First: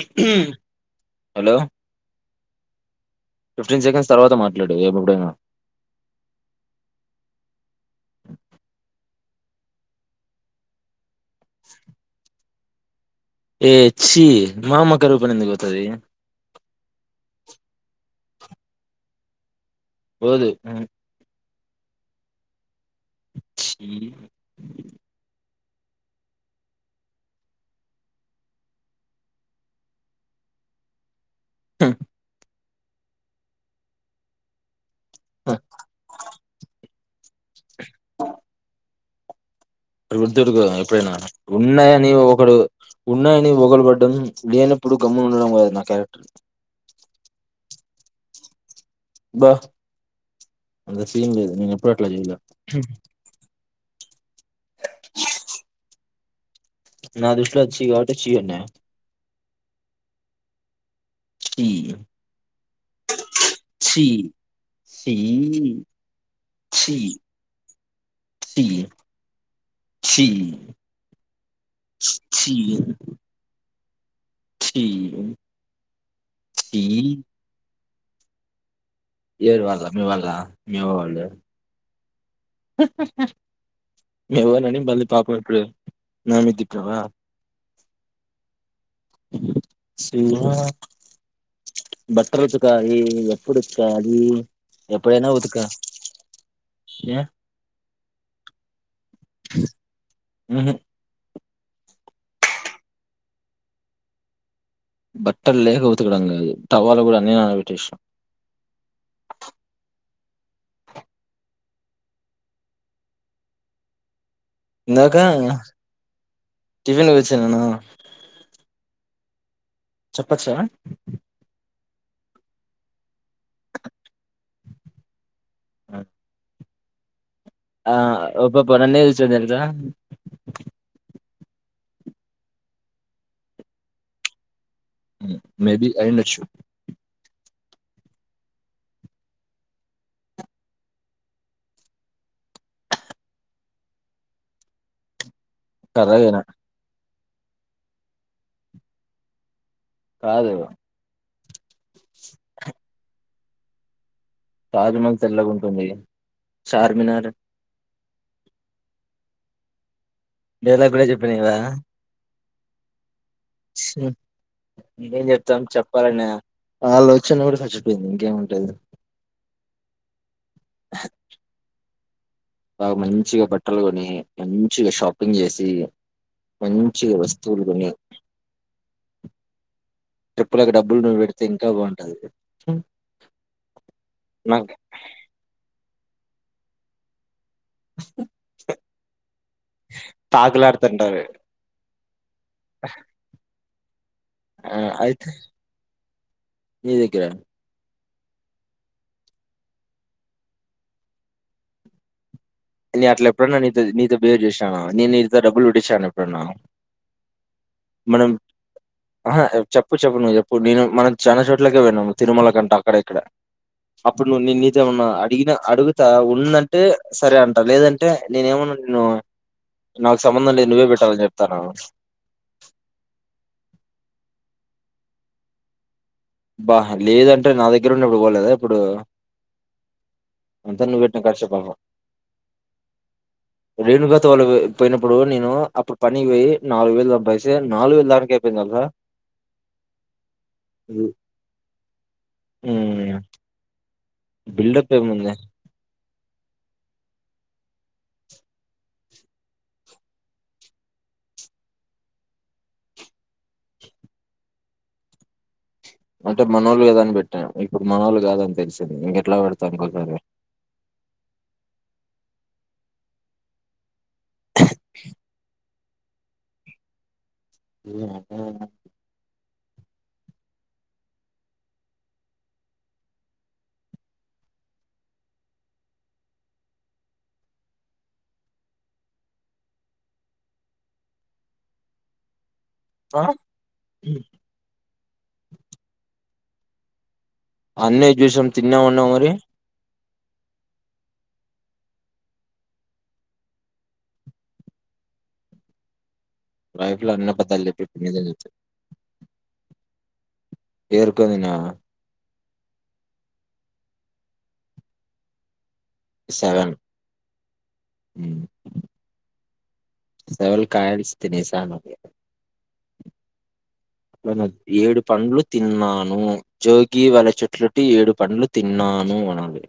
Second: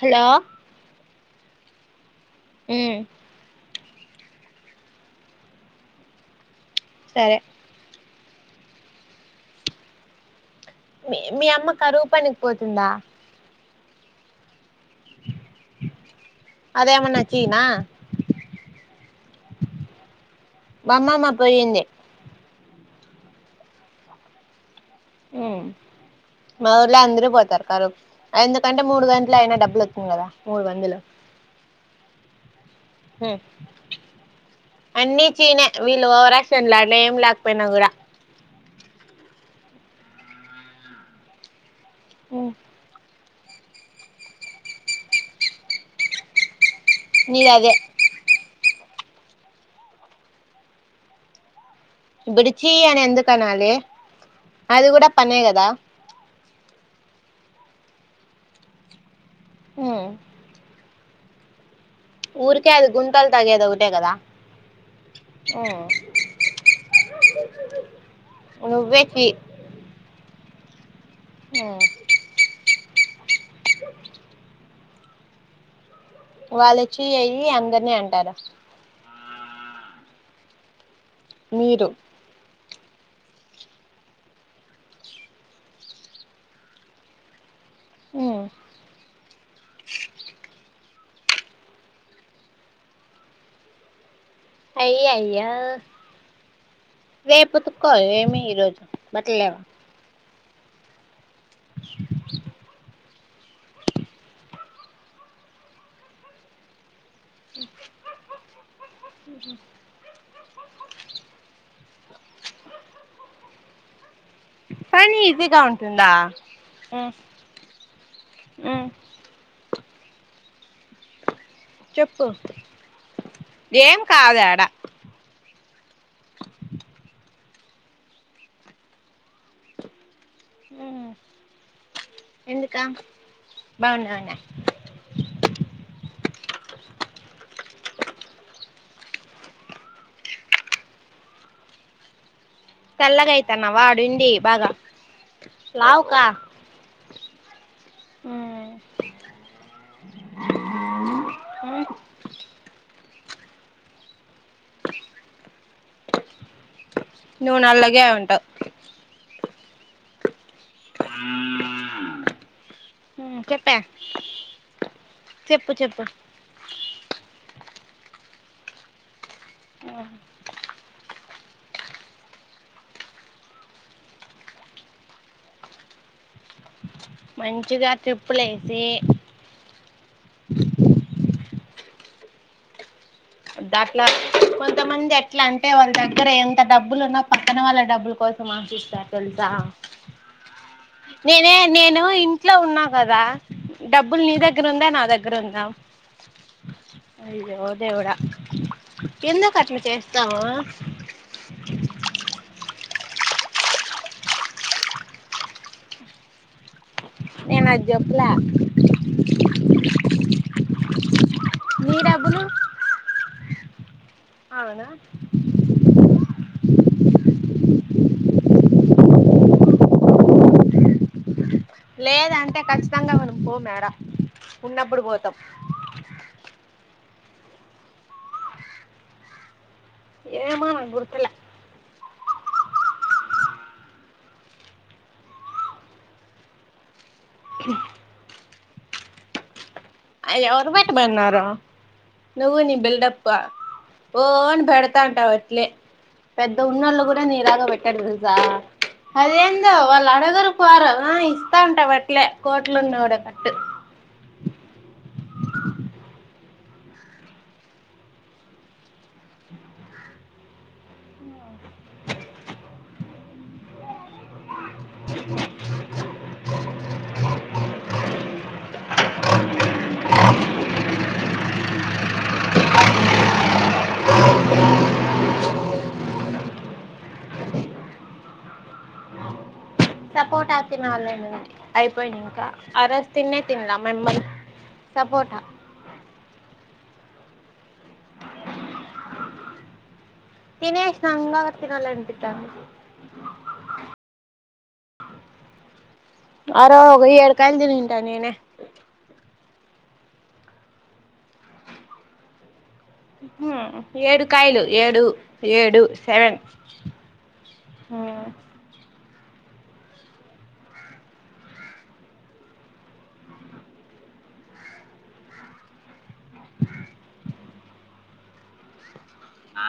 Hello hello um fifteen seconds తర్వాత మాట్లాడు ఎప్పుడైనా సరే మీ మీ అమ్మ కరువు పనికి పోతుందా ఏ చీ మా అమ్మ కరువు పనికి ఎందుకు పోతది అదేమన్నా చీ నా పోదు [unintelligible] మా అమ్మమ్మ పోయింది చీ ఉమ్ మా ఊర్లో అందరూ పోతారు కరువుకి ఎందుకంటే మూడు గంటలు అయినా డబ్బులు వస్తుంది కదా మూడు వందలు ఉమ్ హమ్ అన్ని చీనే వీళ్ళు ఓవర్ ఆక్షన్ లాట్ల ఏం లేకపోయినా కూడా గుర్తుపెటుకో ఎప్పుడైనా ఉన్నాయని ఉమ్ ఒకడు ఉన్నాయని బగలు పడ్డం లేనప్పుడు గమ్మున ఉండడం కాదు నా క్యారెక్టర్ నీలాగే బా అంత సీన్ లేదు నేనేపు దుడు చీ అని ఎందుకనాలి అది కూడా పనే కదా నా దృష్టిలో అది చీ కాబట్టే చీ అన్నా ఉమ్ చీ ఊర్కే అది గుంటల్ తాగేది ఒకటే కదా ఛీ ఛీ ఓ నువ్వే కీ ఛీ ఉమ్ ఛీఛీ చీ వాళ్ళొచ్చి అయ్యి అందరినీ అంటార ఏరు వాళ్ళ మీ వాళ్ళ మీవోళ్ళు మీరు మీ అవ్వ ని అని [unintelligible] పాపం ఇప్పుడు నామీద తిప్పినావ ఊ సినువా బట్టలుతకాలి ఎపుడు ఉతకాలి ఎప్పుడైనా అయ్యయ్యో ఉతక ఏ రేపుతుక్కో ఏమి ఈ రోజు బట్టలేవా ఊహు బట్టలులేక ఉతకడం కాదు టవల్ కూడా అన్నీ నానబెట్టేసిన అ అ ఇందాక పని ఈజీగా ఉంటుందా టిఫన్ కి పోయోచ్చినాను ఊ చెప్పొచ్చ చెప్పు ఏం కాద్ యాడ ఊ ఆ ఓ పాప నన్నే జూస్తాంది తెల్సా ఊ ఎందుకా బాగున్నావనా ఉ మేబీ అయ్యుండొచ్చు తెల్లగైతన్నావా ఆడుండి బాగా లావుకా కర్రగనా ఊమ్ కాదు తాజమహల్ తెల్లగుంటుంది చార్మినార్ నువ్వు నల్లగే ఉంటావ్ డైలాగ్ గూడ జెప్పినా కదా ఊమ్ చెప్ ఇంకేం చెప్తాం చెప్పు చెప్పాలండి ఆలోచన కూడా చచ్చిపోయింది ఇంకేముంటది ఆహ బాగా మంచిగా బట్టలు కొని మంచిగా షాపింగ్ చేసి మంచి చిగా వస్తువులు గొని మంచిగా ట్రిప్పులేసి ట్రిప్పులకి డబ్బులు నువ్వు పెడితే ఇంకా బాగుంటది దట్లా నాకు కొంతమంది ఎట్లా అంటే వాళ్ళ దగ్గర ఎంత డబ్బులు ఉన్నా పక్కన వాళ్ళ డబ్బుల కోసం ఆశిస్తారు తెలుసా తాకులాడుతుంటారు నేనే నేను ఇంట్లో ఉన్నా కదా డబ్బులు నీ దగ్గర ఆ ఉందా నా అయితే దగ్గర ఉందా నీ దగ్గర అయ్యో దేవుడా ఎందుకట్ల చేస్తావు నేను అట్ల ఎప్పుడన్నా నీతో నీతో బిహేవ్ చేశాన నేను నీతో డబ్బులు కొట్టించన ఎప్పుడన్నా నేన్ అది చెొప్లా ఆహ చెప్పు చెప్పు నువ్వు చెప్పు నేను మనం చాలా చోట్లకే నీ విన్నా డబ్బులు తిరుమల కంట అక్కడ ఇక్కడ అప్పుడు నువ్వు నేను నీతే అవునా ఏమన్నా అడిగిన అడుగుతా ఉందంటే సరే అంట లేదంటే నేనేమన్నా నిన్ను నాకు సంబంధం లే నువ్వే పెట్టాలని చెప్తాను లేదంటే ఖచ్చితంగా మనం పోమార ఉన్నప్పుడు పోతాం బా లేదంటే నా దగ్గర ఉండి ఇప్పుడు పోలేదా ఇప్పుడు ఏమో అంత నాకు నువ్వు పెట్టిన గుర్తులే ఖర్చున రేణు గత వాళు పోయినప్పుడు నేను అప్పుడు పనికి పోయి నాలుగు వేల డబ్బై నాలుగు వేలు దానికే అయిపోయి దాంక అయ్ ఎవరు పెట్టమన్నారు నువ్వు నీ హ్మ్ బిల్డప్ ఓ అని బిల్డప్ పెడతా ఉంటావు ఏముంది అట్లే పెద్ద ఉన్నోళ్ళు కూడ నీలాగ పెట్టరు తెలుసా అదేందో వాళ్ళు అడగరు పోరు ఆ ఇస్తా ఉంట వట్లే కోట్లు ఉన్న వాడట్టు అంటే మనోల్లు గదా అని బెట్టా ఇప్పుడు మనోల్లు గాదని తెలిసింది ఇంకెట్లా పెడతా ఇంకోసారి సపోట తినాలని ఉంది అయిపోయినంకా ఆరోజు ఆ తిినే తిన్లా మెంబర్ సపోట అన్నీ జూసాం తిన్నా అన్నావ్ మరి తినేషినాంగ తినాలనిపిస్తంది ఆరో లైఫ్ ఒక లో అన్ని ఏడు కాయలు అబద్ధాలు తిని చెప్పి ఉంటా ఇప్పుడు నిజం నేనే చెప్తే ఏర్కొని తిన్నావ ఉ ఏడు కాయలు ఏడు ఏడు సెవెన్ ఆ సెవన్ కాయల్స్ తినేసా అనాలి ఏడు పండ్లు తిన్నాను జోగి వాళ్ళ చెట్లుటి ఏడు పండ్లు తిన్నాను అనాలి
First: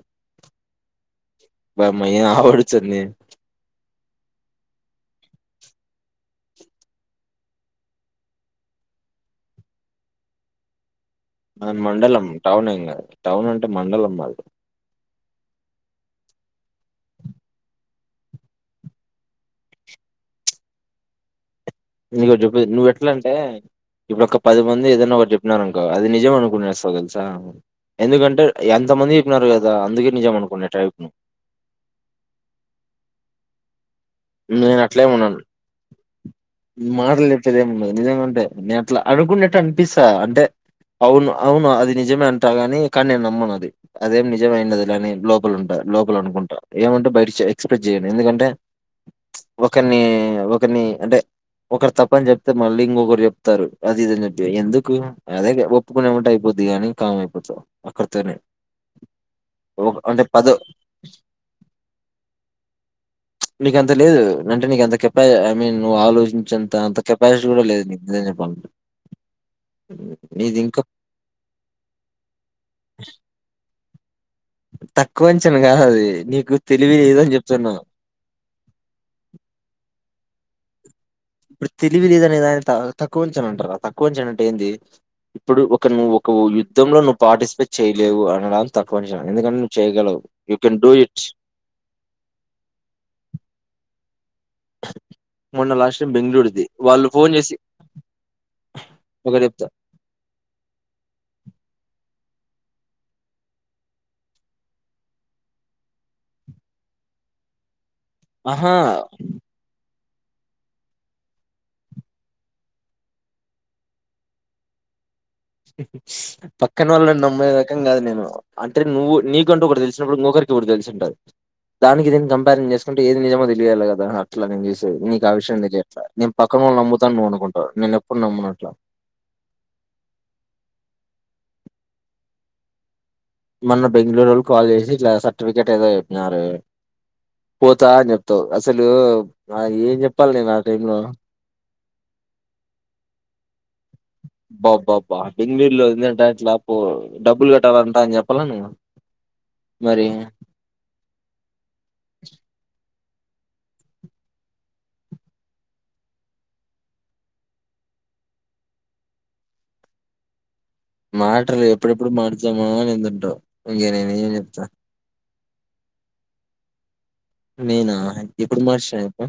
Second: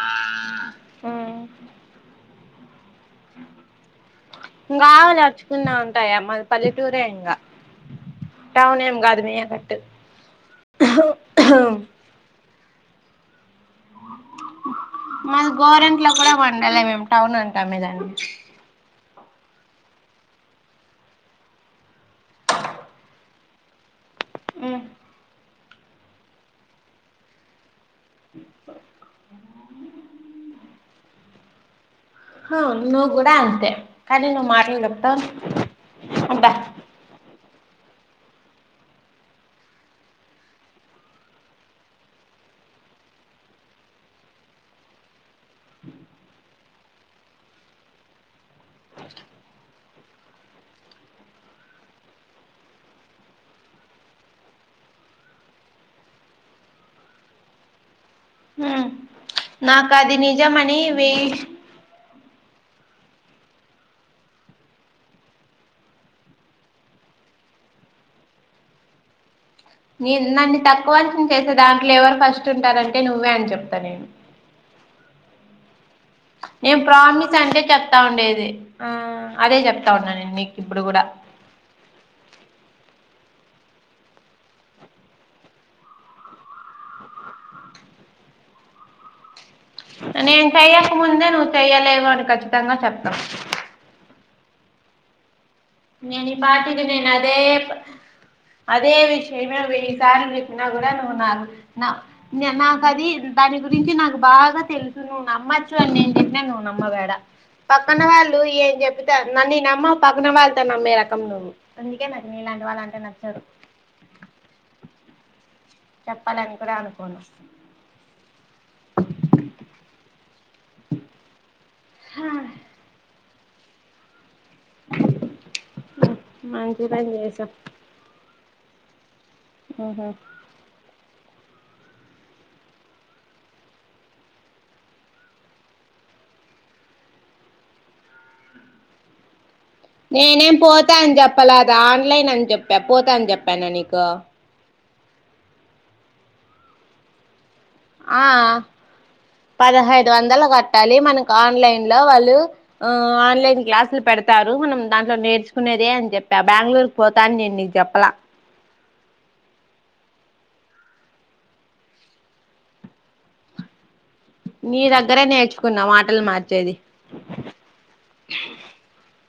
పాప్ మే ఎ ఆవడతు స్తుంది ఇంగా వెన నడుచుకున్నా ఉంటాయా మా పల్లెటూరే ఇంకా టౌన్ ఏం గాదు మియ్యన్నట్టు మాది మండలం టౌన్ ఏం కాదు టౌన్ అంటే మండలం మాది మాది గోరెంట్లో గూడా వండల్ మేము టౌన్ అంటాం దాన్ని నీకొటి జెప్పు నువ్వు ఎట్ల అంటే ఇప్పుడు ఒక పది మంది ఏదైనా ఒకటి చెప్పినారు అనుకో అది నిజమ్ అనుకునేస్తావు తెలుసా ఎందుకంటే ఎంత మంది చెప్పినారు కదా అందుకే నిజం అనుకునే ట్రైప్ ను హ నువ్ కూడా అంతే కానీ నువ్ నేను మాటలు చెప్తావ్ అబ్బా మాటలుజెప్పేదేమన్నా నిజంగ అంటే నేను అట్లా అడుకునేట్టు అనిపిస్తా అంటే అవును అవును అది నిజమే అంటా గాని కానీ నేను నమ్మను అది అదేం నిజమై ఉండదు అని లోపల ఉంటారు లోపల అనుకుంటా ఏమంటే బయట ఎక్స్ప్రెస్ చేయను ఎందుకంటే ఒకర్ని ఒకర్ని అంటే ఒకరు తప్ప అని జెప్తే మళ్ళీ ఇంకొకరు చెప్తారు అది ఇదని చెప్ప ఎందుకు అదే తప్పు అనుకుంట్ అయిపోద్ది అని కామ్ అయిపోతావు అక్కడితోనే హ్మ్ నాకు ఒక అది అంటే పదో నిజమని వే నీక అంత లేదు అంటే నీకు అంత కెపా ఐ మీన్ నువ్వు ఆలోచించేంత అంత కెపాసిటీ గూడా లేదు నీకు నిజం చెప్పాల [inaudible] నీ నన్ను తక్కువంచన చేసే దాంట్లో ఎవరు ఫస్ట్ ఉంటారంటే నువ్వే అని చెప్తా నేను తక్కువంచన గదాది నీకు నేను తెలివి లేదనీ ప్రామిస్ అంటే చెప్తున్నా చెప్తా ఉండేది ఆ అదే జెప్తా ఉన్నాను నేను నీకు ఇప్పుడు కూడా ఇప్పుడు తెలివి లేదనేదనేదాన్ని త తక్కువ అంచాన అంటారా? తక్కువ అంచన అంటే ఏంది? ఇప్పుడు ఒక నువ్వు ఒక యు యుద్ధం లో నువ్వు పార్టిసిపేట్ చేయలేవు అనడాన్నీ తక్కువఅంచనా ఎందుకంటే ను నేను చెయ్యక ముందే నువ్వు చెయ్యలేవు అని కచ్చితంగా చెప్తావ్ [inaudible] లాస్ట్ టైం నేను ఈ బెంగళూరుది పాటికి వాళ్ళు నేను ఫోన్ అదే చేసి ప అదే ఒకటి విషయమే చెప్తా వెయ్యిసార్లు చెప్ నా కూడా నువ్వు నా నా నాకు అది దాని గురించి నాకు బాగా తెలుసు నువ్వు నమ్మట్లే అని నేను జెప్పిన నువ్వు నమ్మవిడ పక్కన వాళ్ళ నువ్ ఆహా ఏం చెబ్తే అది నన్న నమ్మవు పక్కన వాల్లు నమ్మే రకం నువ్వు అందుకే నాకు నీ ఇలాంటి వాళ్ళ అంటే నచ్చదు చెప్పాలని కూడా పక్కన అనుకోను వాళ్ళనమ్మే రకం కాదు నేను అంటే నువ్వు నీకంటూ ఒక తెలిసినప్పుడు ఇంకొకరి డీకి తెలిసి ఉంటాది దానికి దీనికి కంపేరీజన్ చేసుకుంటే ఏది నిజమో తెలియాలి కదా అట్లా నేను చూస్ స నీకు ఆ విషయంం తెలియట్లే నేను పక్కనోళ్లను మంచి పని నమ్ముతాను నువ్ చేసావ్ అనుకుంటా నేను ఎప్పుడు నమ్ముమనట్లా ఆహా మొన్న బెంగుళూరోల్ కాల్ చేసి ఇట్లా సర్టిఫికేెట్ ఏదో చెప్పినారె పోతా అని చెప్తావు అసలు ఏ నేనేం పోతా అని చెప్పలేదు ఆన్లైన్ అని చెప్పా పోతాని చెప్పానా నీకు బా బాబా బెంగళూలో ఇందంట ఎట్లా బో డబ్బులు కట్టాలంటా అని ఆ చెప్పాలే నువ్వు మరి పెట్టాలి మనకు ఆన్లైన్ లో వాళ్ళు ఆ ఆన్లైన్ క్లాసులు పెడతారు మనం దాంట్లో నేర్చుకునేదే అని చెప్పి బెంగళూరు పోతాన్ నేను నీకు చెప్పలే మాటలు ఎప్పుడెప్పుడు మారుద్దామా అని ముందుటావు ఇంక నేనేం ఎం చెప్తా. నీ దగ్గరే నేర్చుకున్నా మాటలు మార్చేది. నేనా ఎప్పుడు మార్చను చెప్పు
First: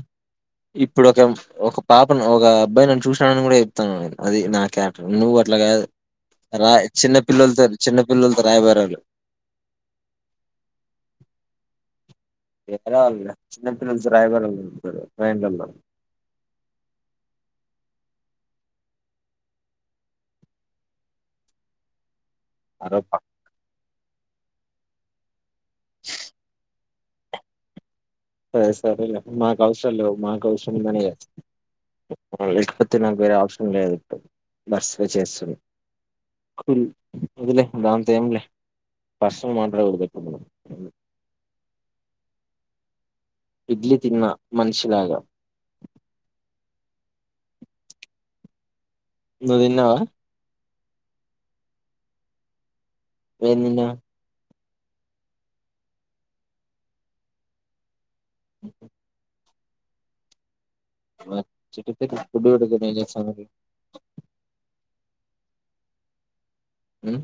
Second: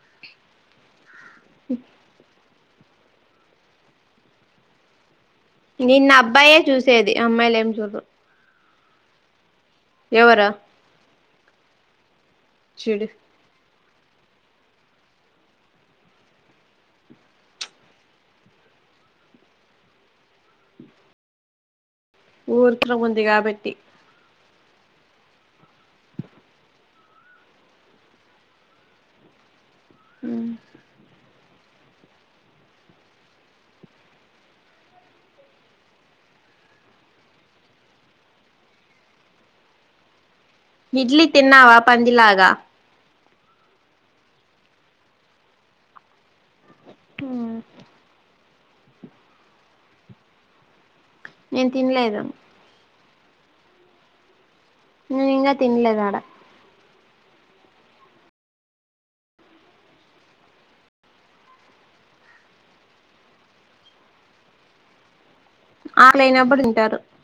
ఇప్పుడు ఒక ఒక పాపను ఒక అబ్బాయి నన్ను చూసి కూడా చెప్తా అది నా కేరెక్ట్ నువ్వు అట్లాగాదు నిన్న అబ్బాయే రా చూసేది చిన్న అమ్మాయిలు ఏం పిల్లలతోనీ చిన్న చూడరు పిల్లలతోనీ రాయబరాలు ఎవరు? ఎవరో చూడు వాళ్ళు లే చిన్నపిల్లలతో రాయబారాలు నడిపేరు రైలలో ఉత్త్రం అరె ఉంది పక్క కాబట్టి [unintelligible] సరే సరేలే మాకు అవసరాళ్ లేవ్ మాకు అవసరం ఉందనే గా లేకపోతే నాకు వేరే ఆప్షన్ లేదు ఇప్పుడు బర్స్వ చేస్తున్రూ అప్పుల్ వద్దులే దాంతో ఏం లే పర్సనల్ మాట్లాడొద్దు గా ఇప్పుడు ఇడ్లీ తిన్నావా పందిలాగా ఇడ్లీ తిన్న మనీషిలాగా ఆ నువ్వు తినవా నేను తినలేదు వేం తిన్నావ్ నేను ఇంకా తిన్లే దాడా [unintelligible] ఇప్పటివరకు ఏం చేస్తున్నవు ఆకలైనప్పుడు తింటారు ఉమ్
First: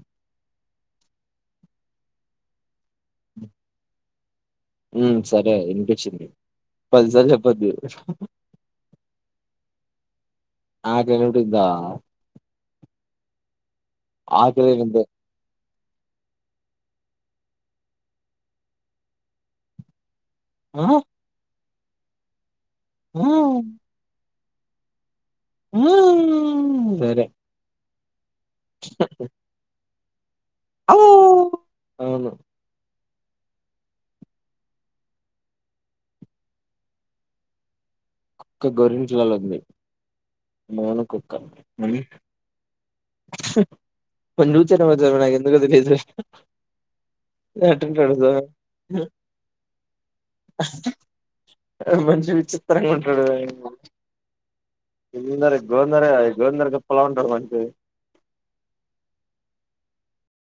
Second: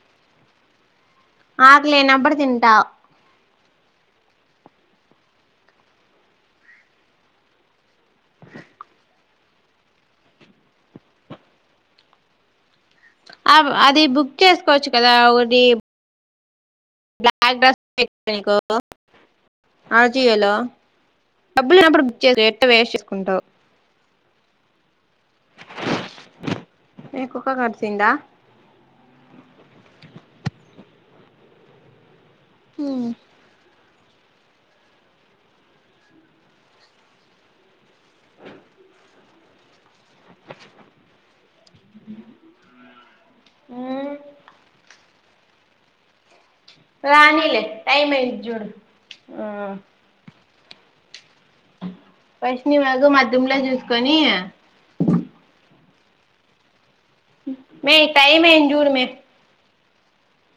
ఆకలైనప్పుడు తింటా ఉ సరే ఇనిపించింది పదిసార్లు చెప్పొద్దు [unintelligible] ఆ అది బుక్ ఆకలి చేసుకోవచ్చు ఉంటే కదా ఒకటి బ్లాక్ డ్రెస్ బుక్ చేసుకో ఆ జియోలో ఆ డబ్బులునప్పు బక్ చేయాకు లేనప్పుడు వేస్ట్ ఆ చేసుకుంటావు అమ్మో సరే నీకు కుక్క కరిసిందా ఆవ్ అవును హ కుక్క గోరిట్లలో ఉంది మౌన కుక్క హ కొంచెం [unintelligible] నాకు ఎందుకో తెలీదు రానీలే టైం అయింది చూడు ఆ ఆ మంచిది ఫస్ట్ నీ మొఖం అద్దంలో చూసుకొని గోవింద గోవింద గోవిందరా గోప్పలా ఉంటారు మంచిగా అమే టైం అయింది చూడమ్మా